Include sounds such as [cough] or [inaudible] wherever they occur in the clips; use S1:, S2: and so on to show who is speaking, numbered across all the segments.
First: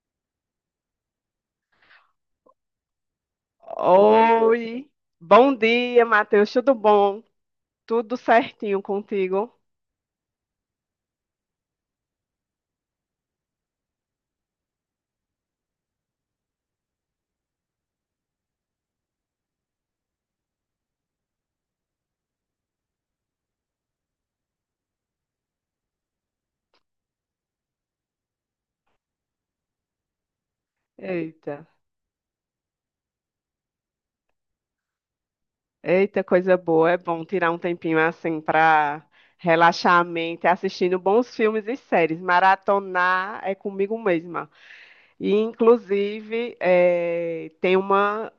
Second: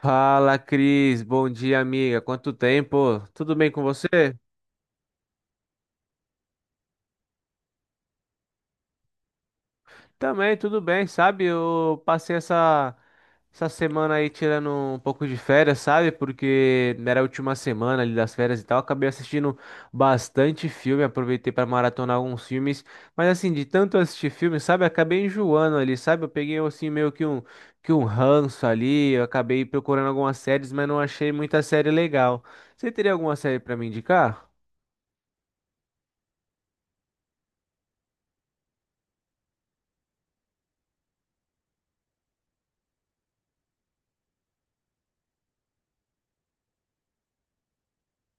S1: Fala, Cris. Bom dia, amiga. Quanto tempo? Tudo bem com você?
S2: Oi, bom dia, Matheus, tudo bom? Tudo certinho contigo?
S1: Também, tudo bem, sabe? Eu passei essa semana aí tirando um pouco de férias, sabe? Porque era a última semana ali das férias e tal. Acabei assistindo bastante filme, aproveitei para maratonar alguns filmes. Mas assim, de tanto assistir filme, sabe? Acabei enjoando ali, sabe? Eu peguei assim meio que um ranço ali. Eu acabei procurando algumas séries, mas não achei
S2: Eita,
S1: muita série legal. Você teria alguma série para me indicar?
S2: eita, coisa boa, é bom tirar um tempinho assim para relaxar a mente, assistindo bons filmes e séries, maratonar é comigo mesma. E, inclusive, tem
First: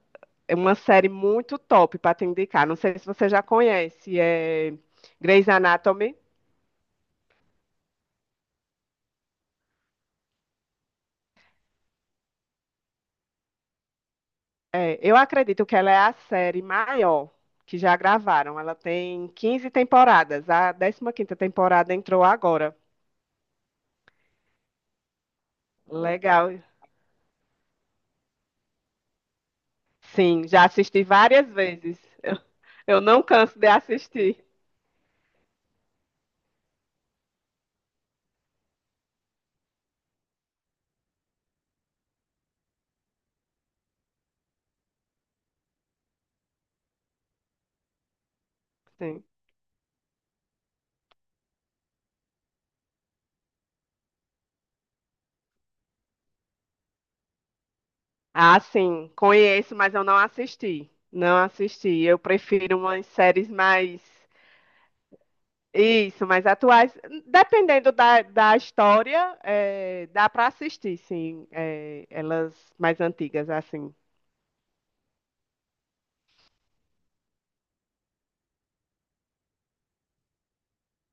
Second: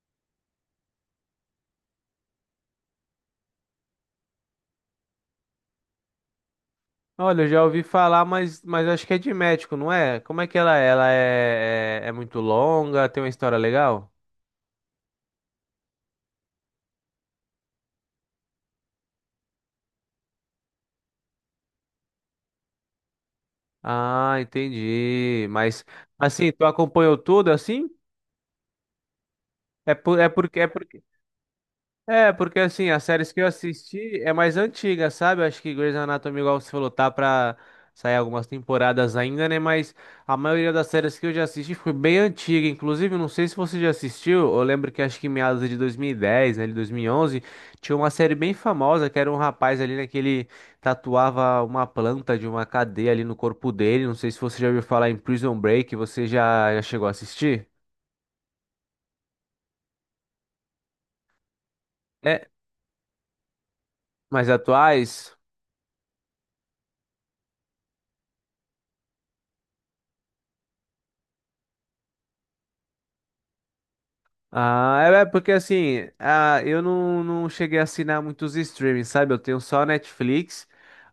S2: é uma série muito top para te indicar, não sei se você já conhece, é Grey's Anatomy.
S1: Olha, eu já ouvi falar, mas acho que é de médico, não é? Como é que ela é? Ela é muito longa, tem uma história legal?
S2: É, eu acredito que ela é a série maior que já gravaram. Ela tem 15 temporadas. A décima quinta temporada entrou agora.
S1: Ah, entendi. Mas assim,
S2: Legal.
S1: tu acompanhou tudo assim? É por, é
S2: Sim,
S1: porque
S2: já
S1: é porque
S2: assisti várias vezes.
S1: É,
S2: Eu,
S1: porque assim,
S2: eu
S1: as
S2: não
S1: séries que eu
S2: canso de
S1: assisti é
S2: assistir.
S1: mais antiga, sabe? Eu acho que Grey's Anatomy, igual você falou, tá pra sair algumas temporadas ainda, né? Mas a maioria das séries que eu já assisti foi bem antiga. Inclusive, não sei se você já assistiu, eu lembro que acho que em meados de 2010, né, de 2011, tinha uma série bem famosa que
S2: Sim.
S1: era um rapaz ali, né, que ele tatuava uma planta de uma cadeia ali no corpo dele. Não sei se você já ouviu falar em Prison Break, você já chegou a assistir?
S2: Ah, sim, conheço, mas eu não assisti. Não assisti. Eu
S1: É,
S2: prefiro umas séries mais.
S1: mais atuais?
S2: Isso, mais atuais. Dependendo da história, é, dá para assistir, sim. É, elas mais antigas, assim.
S1: Ah, é é porque assim, ah, eu não cheguei a assinar muitos streamings, sabe? Eu tenho só a Netflix.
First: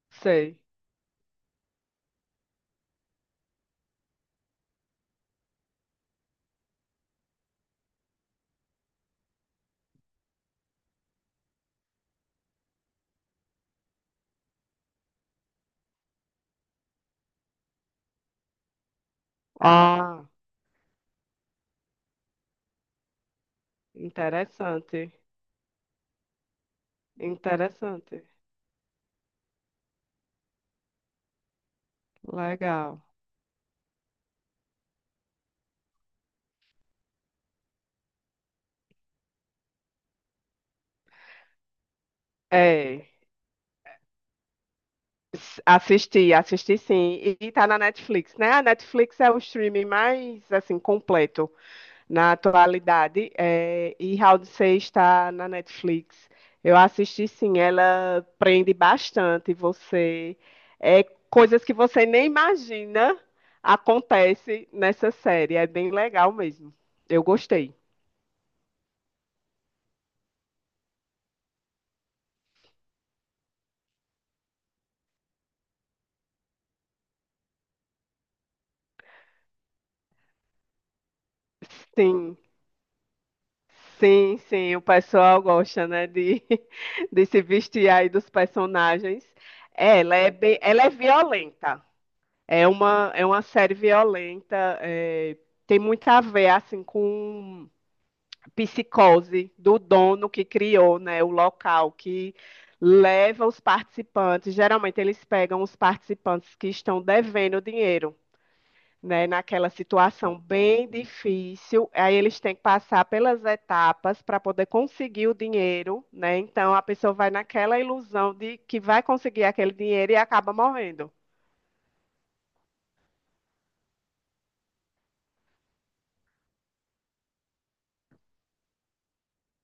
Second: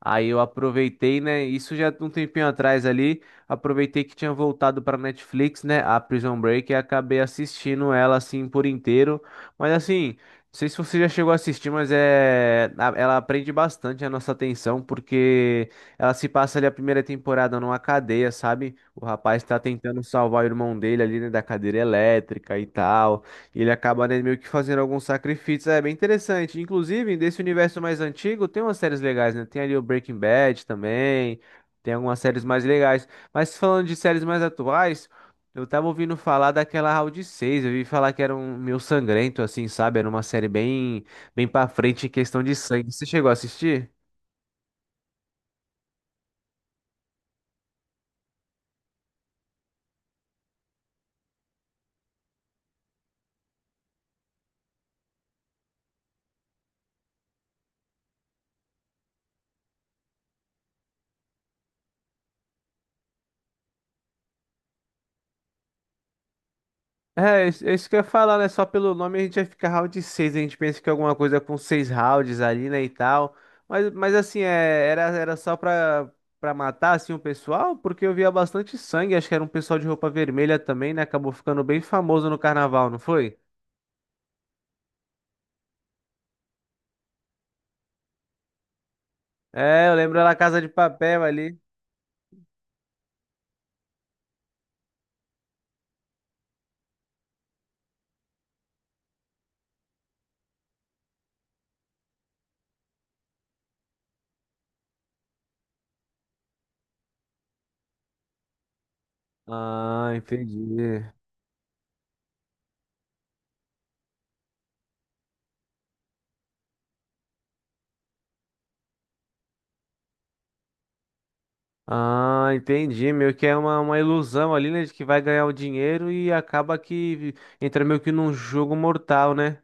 S1: Aí eu
S2: Sei.
S1: aproveitei, né? Isso já um tempinho atrás ali, aproveitei que tinha voltado para Netflix, né? A Prison Break e acabei assistindo ela assim por inteiro. Mas assim, não sei se você já chegou a assistir, mas é ela prende bastante a nossa atenção porque ela se passa ali a primeira temporada numa cadeia, sabe? O rapaz tá tentando
S2: Ah,
S1: salvar o irmão dele ali, né, da cadeira elétrica e tal. E ele acaba, né, meio que fazendo alguns
S2: interessante.
S1: sacrifícios. É bem interessante. Inclusive, desse universo mais
S2: Interessante.
S1: antigo, tem umas séries legais, né? Tem ali o Breaking Bad também. Tem algumas séries mais
S2: Legal.
S1: legais. Mas falando de séries mais atuais, eu tava ouvindo falar daquela Round seis. Eu vi falar que era um meio sangrento, assim, sabe? Era uma série bem pra frente em questão de sangue. Você
S2: É.
S1: chegou a assistir?
S2: Assisti, assisti sim. E tá na Netflix, né? A Netflix é o streaming mais, assim, completo na atualidade. É, e Round 6 está na Netflix. Eu assisti sim, ela prende bastante você. É, coisas que você nem imagina acontece nessa série. É bem legal mesmo. Eu
S1: É, é isso
S2: gostei.
S1: que eu ia falar, né? Só pelo nome a gente vai ficar round seis, a gente pensa que é alguma coisa com seis rounds ali, né, e tal. Mas assim, é, era só pra matar, assim, o pessoal, porque eu via bastante sangue, acho que era um pessoal de roupa vermelha também, né? Acabou ficando bem famoso
S2: Sim,
S1: no carnaval, não foi?
S2: sim, sim, o pessoal gosta, né, de, [laughs] de se vestir aí dos personagens.
S1: É, eu
S2: É, ela
S1: lembro
S2: é
S1: da
S2: bem,
S1: Casa de
S2: ela é
S1: Papel ali.
S2: violenta. É uma série violenta. É, tem muito a ver, assim, com psicose do dono que criou, né, o local que leva os participantes. Geralmente eles pegam os participantes que estão devendo dinheiro, né, naquela
S1: Ah,
S2: situação bem
S1: entendi.
S2: difícil. Aí eles têm que passar pelas etapas para poder conseguir o dinheiro, né? Então a pessoa vai naquela ilusão de que vai conseguir aquele dinheiro e acaba morrendo.
S1: Ah, entendi. Meio que é uma ilusão ali, né, de que vai ganhar o dinheiro e acaba que entra meio que num jogo mortal, né?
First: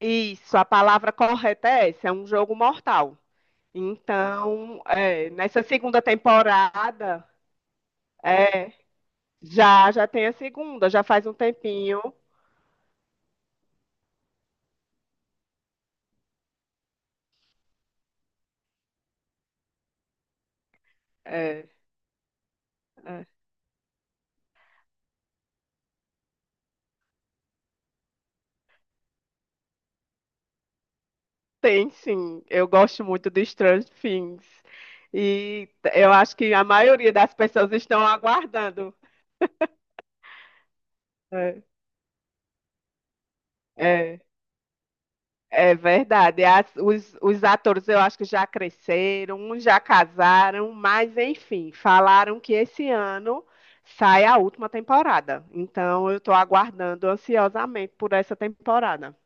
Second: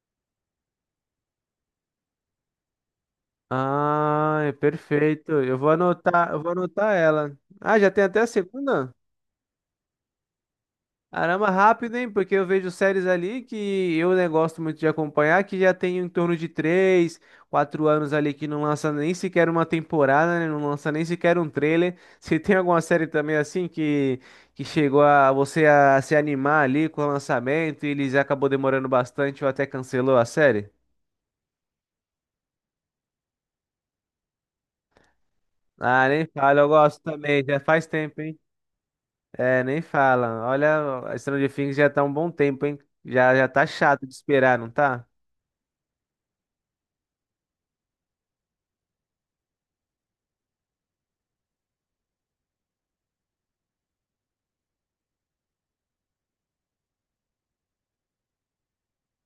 S2: Isso, a palavra correta é essa, é um jogo mortal.
S1: Ah, é
S2: Então, é,
S1: perfeito.
S2: nessa segunda
S1: Eu vou anotar
S2: temporada,
S1: ela. Ah, já tem até a
S2: é,
S1: segunda?
S2: já tem a segunda, já faz um
S1: Caramba, rápido,
S2: tempinho.
S1: hein? Porque eu vejo séries ali que eu né, gosto muito de acompanhar, que já tem em torno de três, quatro anos ali que não lança nem sequer uma temporada, né? Não lança nem sequer um
S2: É,
S1: trailer. [laughs] Se tem alguma série
S2: é.
S1: também assim que chegou a você a se animar ali com o lançamento e eles acabou demorando bastante ou até cancelou a série?
S2: Tem sim, eu gosto muito de Stranger Things. E
S1: Ah,
S2: eu
S1: nem
S2: acho que
S1: fala,
S2: a
S1: eu gosto
S2: maioria das
S1: também, já
S2: pessoas
S1: faz
S2: estão
S1: tempo, hein?
S2: aguardando.
S1: É, nem fala. Olha, a Stranger
S2: É,
S1: Things já tá um bom tempo, hein? Já tá chato de
S2: é,
S1: esperar, não tá?
S2: é verdade. Os atores eu acho que já cresceram, uns já casaram, mas enfim, falaram que esse ano sai a última temporada. Então eu estou aguardando ansiosamente por essa temporada.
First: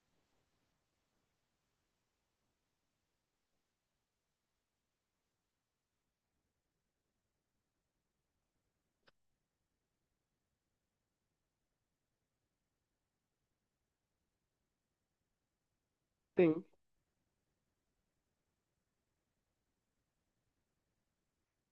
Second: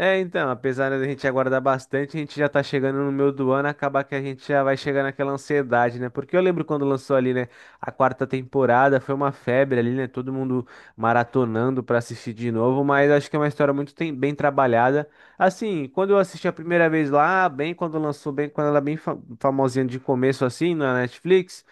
S1: É, então, apesar da gente aguardar bastante, a gente já tá chegando no meio do ano, acaba que a gente já vai chegar naquela ansiedade, né? Porque eu lembro quando lançou ali, né, a quarta temporada, foi uma febre ali, né? Todo mundo maratonando pra assistir de novo, mas acho que é uma história muito bem trabalhada. Assim, quando eu assisti a
S2: Sim.
S1: primeira vez lá, bem quando lançou, bem quando ela é bem famosinha de começo assim na Netflix.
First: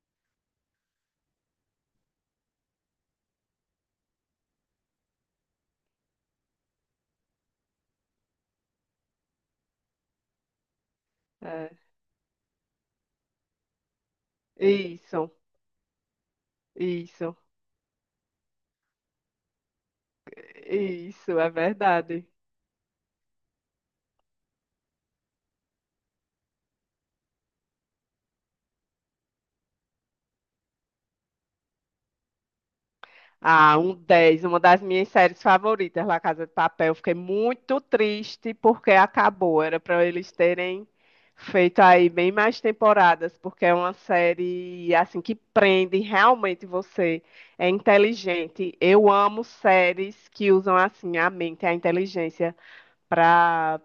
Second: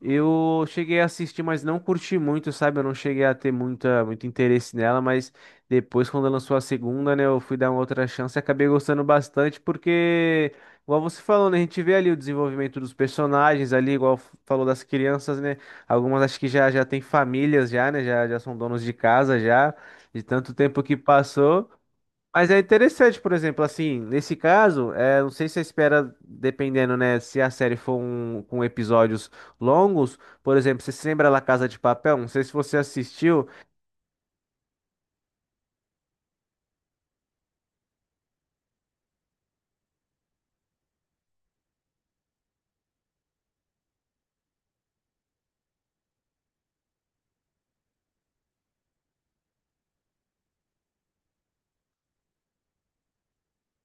S1: Eu cheguei a assistir, mas não curti muito, sabe? Eu não cheguei a ter muito interesse nela, mas depois, quando lançou a segunda, né, eu fui dar uma outra chance e acabei gostando bastante, porque, igual você falou, né, a
S2: É.
S1: gente vê ali o desenvolvimento dos personagens ali, igual falou das
S2: Isso,
S1: crianças, né? Algumas acho que já têm
S2: isso,
S1: famílias já, né? Já são donos de casa já, de tanto tempo que
S2: isso, é
S1: passou.
S2: verdade.
S1: Mas é interessante, por exemplo, assim, nesse caso, é, não sei se você espera, dependendo, né, se a série for um, com episódios longos, por exemplo, você se lembra La Casa de Papel? Não sei se você assistiu.
S2: Ah, um 10. Uma das minhas séries favoritas, La Casa de Papel. Fiquei muito triste porque acabou. Era para eles terem feito aí bem mais temporadas, porque é uma série assim que prende realmente você. É inteligente. Eu amo séries que usam assim a mente, a inteligência para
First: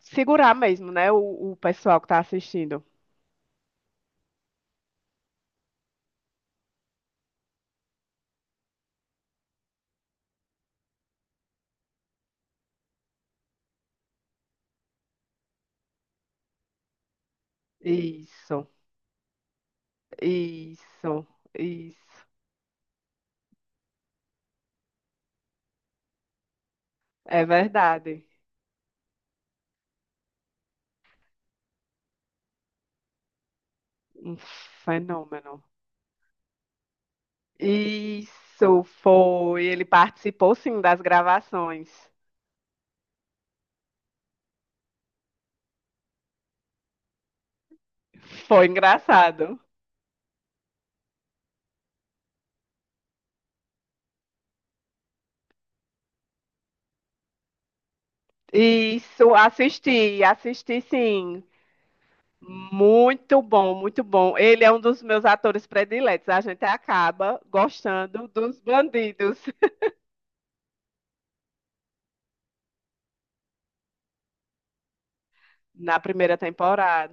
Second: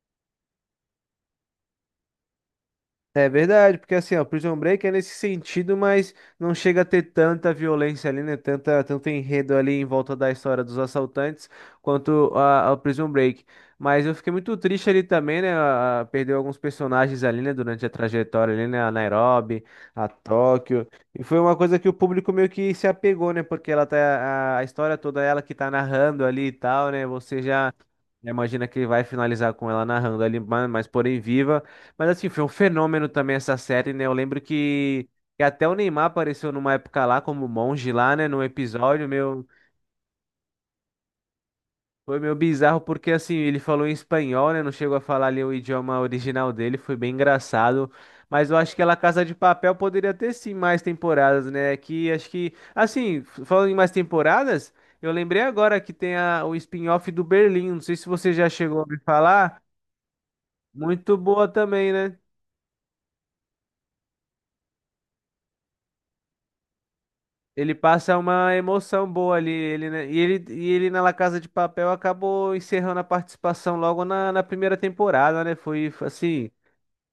S2: segurar mesmo, né, o pessoal que está assistindo.
S1: É verdade, porque assim, ó, Prison Break é nesse sentido, mas não chega a ter tanta violência ali, né? Tanta, tanto enredo ali em volta da história dos assaltantes quanto a, ao Prison Break. Mas eu fiquei muito triste ali também, né? Perdeu alguns personagens ali, né? Durante a trajetória ali,
S2: Isso,
S1: né? A Nairobi, a Tóquio. E
S2: isso,
S1: foi uma coisa que o
S2: isso.
S1: público meio que se apegou, né? Porque ela tá, a história toda é ela que tá narrando ali e tal, né? Você
S2: É
S1: já.
S2: verdade.
S1: Imagina que vai finalizar com ela narrando ali, mas porém viva. Mas assim, foi um fenômeno também essa série, né? Eu
S2: Um
S1: lembro que
S2: fenômeno.
S1: até o Neymar apareceu numa época lá, como monge lá, né? Num
S2: Isso
S1: episódio meu.
S2: foi. Ele participou sim das gravações.
S1: Foi meio bizarro, porque assim, ele falou em espanhol, né? Não chegou a falar ali o idioma original dele, foi bem engraçado. Mas eu
S2: Foi
S1: acho que ela Casa de
S2: engraçado.
S1: Papel poderia ter sim mais temporadas, né? Que acho que. Assim, falando em mais temporadas, eu lembrei agora que tem a, o spin-off do Berlim. Não sei se você já chegou a me
S2: Isso,
S1: falar.
S2: assisti, assisti
S1: Muito
S2: sim.
S1: boa também, né?
S2: Muito bom, muito bom. Ele é um dos meus atores prediletos. A gente acaba
S1: Ele passa
S2: gostando
S1: uma
S2: dos
S1: emoção boa
S2: bandidos
S1: ali. Ele, né, e ele na La Casa de Papel acabou encerrando a participação logo na primeira temporada, né? Foi
S2: na
S1: foi
S2: primeira
S1: assim.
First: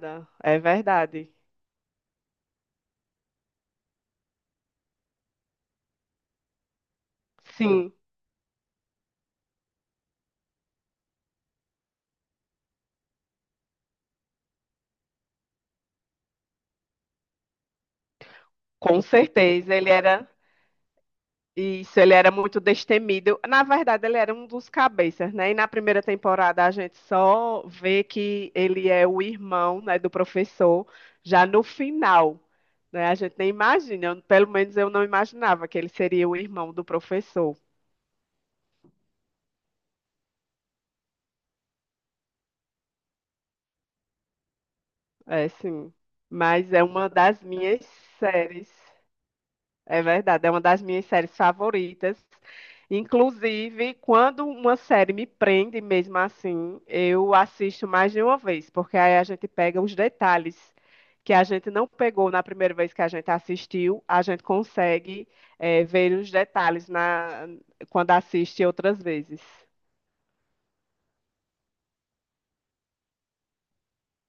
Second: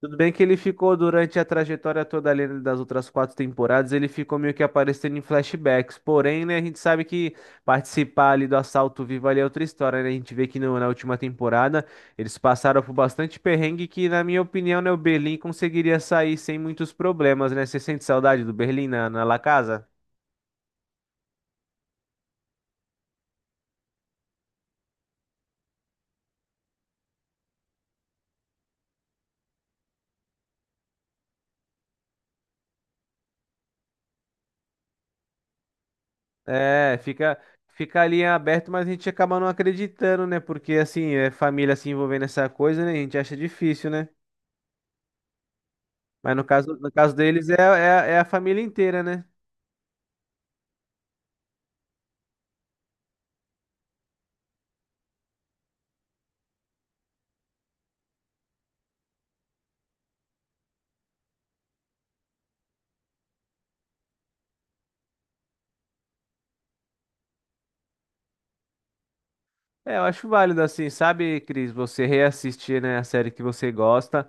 S1: Tudo bem que ele
S2: É
S1: ficou
S2: verdade.
S1: durante a trajetória toda ali das outras quatro temporadas, ele ficou meio que aparecendo em flashbacks. Porém, né, a gente sabe que
S2: Sim,
S1: participar ali do Assalto Vivo ali é outra história, né? A gente vê que na última temporada eles passaram por bastante perrengue que, na minha opinião, né, o Berlim conseguiria sair sem muitos problemas, né? Você sente saudade do Berlim
S2: com
S1: na La
S2: certeza.
S1: Casa?
S2: Ele era. Isso, ele era muito destemido. Na verdade, ele era um dos cabeças, né? E na primeira temporada a gente só vê que ele é o irmão, né, do professor, já no final, né? A gente nem imagina, pelo menos eu não imaginava que ele seria o irmão do
S1: É,
S2: professor.
S1: fica ali em aberto, mas a gente acaba não acreditando, né? Porque assim, é família se envolvendo nessa coisa, né? A gente acha difícil, né?
S2: É, sim.
S1: Mas
S2: Mas é
S1: no
S2: uma
S1: caso
S2: das
S1: deles
S2: minhas
S1: é a família
S2: séries.
S1: inteira, né?
S2: É verdade, é uma das minhas séries favoritas. Inclusive, quando uma série me prende mesmo assim, eu assisto mais de uma vez, porque aí a gente pega os detalhes que a gente não pegou na primeira vez que a gente assistiu, a gente consegue, ver os detalhes quando assiste outras vezes.
S1: É, eu acho válido assim, sabe, Cris, você reassistir, né, a série que você gosta.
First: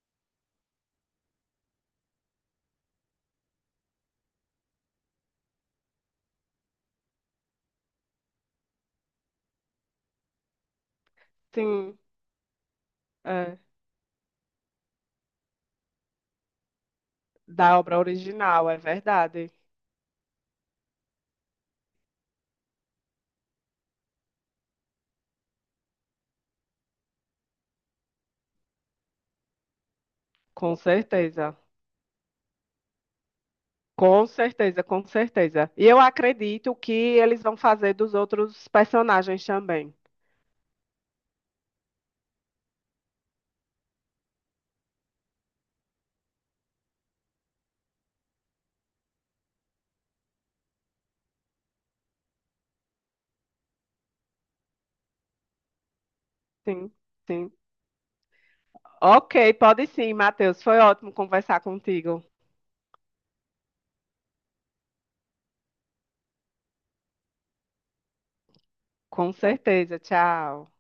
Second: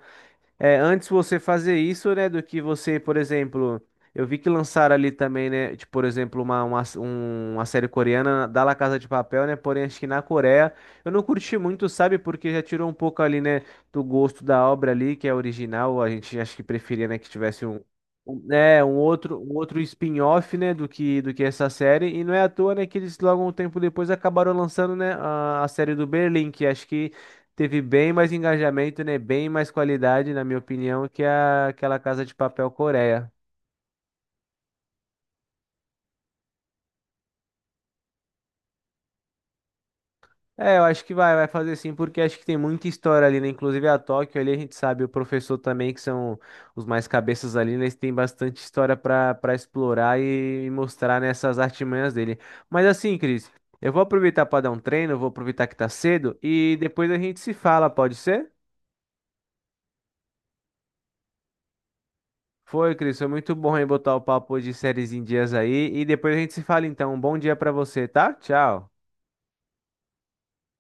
S1: É, antes você fazer isso, né, do que você, por exemplo, eu vi que lançaram ali também, né, tipo, por exemplo, uma série coreana da La Casa de Papel, né, porém acho que na Coreia eu não curti muito,
S2: Sim,
S1: sabe, porque já tirou um pouco ali,
S2: é,
S1: né, do gosto da obra ali, que é original, a gente acho que preferia, né, que tivesse
S2: da obra original, é verdade,
S1: um outro spin-off, né, do que essa série, e não é à toa, né, que eles logo um tempo depois acabaram lançando, né, a série do Berlim, que acho que teve bem mais engajamento, né? Bem mais qualidade, na minha
S2: com
S1: opinião, que
S2: certeza.
S1: a, aquela Casa de Papel Coreia.
S2: Com certeza, com certeza. E eu acredito que eles vão fazer dos outros personagens também.
S1: É, eu acho que vai fazer sim, porque acho que tem muita história ali, né? Inclusive a Tóquio ali, a gente sabe, o professor também, que são os mais cabeças ali, né? Eles têm bastante história para explorar e mostrar nessas artimanhas dele. Mas assim, Cris, eu vou aproveitar para dar um treino, vou aproveitar que tá cedo e
S2: Sim,
S1: depois a gente
S2: sim.
S1: se fala, pode ser?
S2: Ok, pode sim, Matheus. Foi ótimo conversar contigo.
S1: Foi, Cris, foi muito bom em botar o papo de séries em dias aí. E depois a gente se fala então. Um bom dia pra você, tá? Tchau.
S2: Com certeza. Tchau.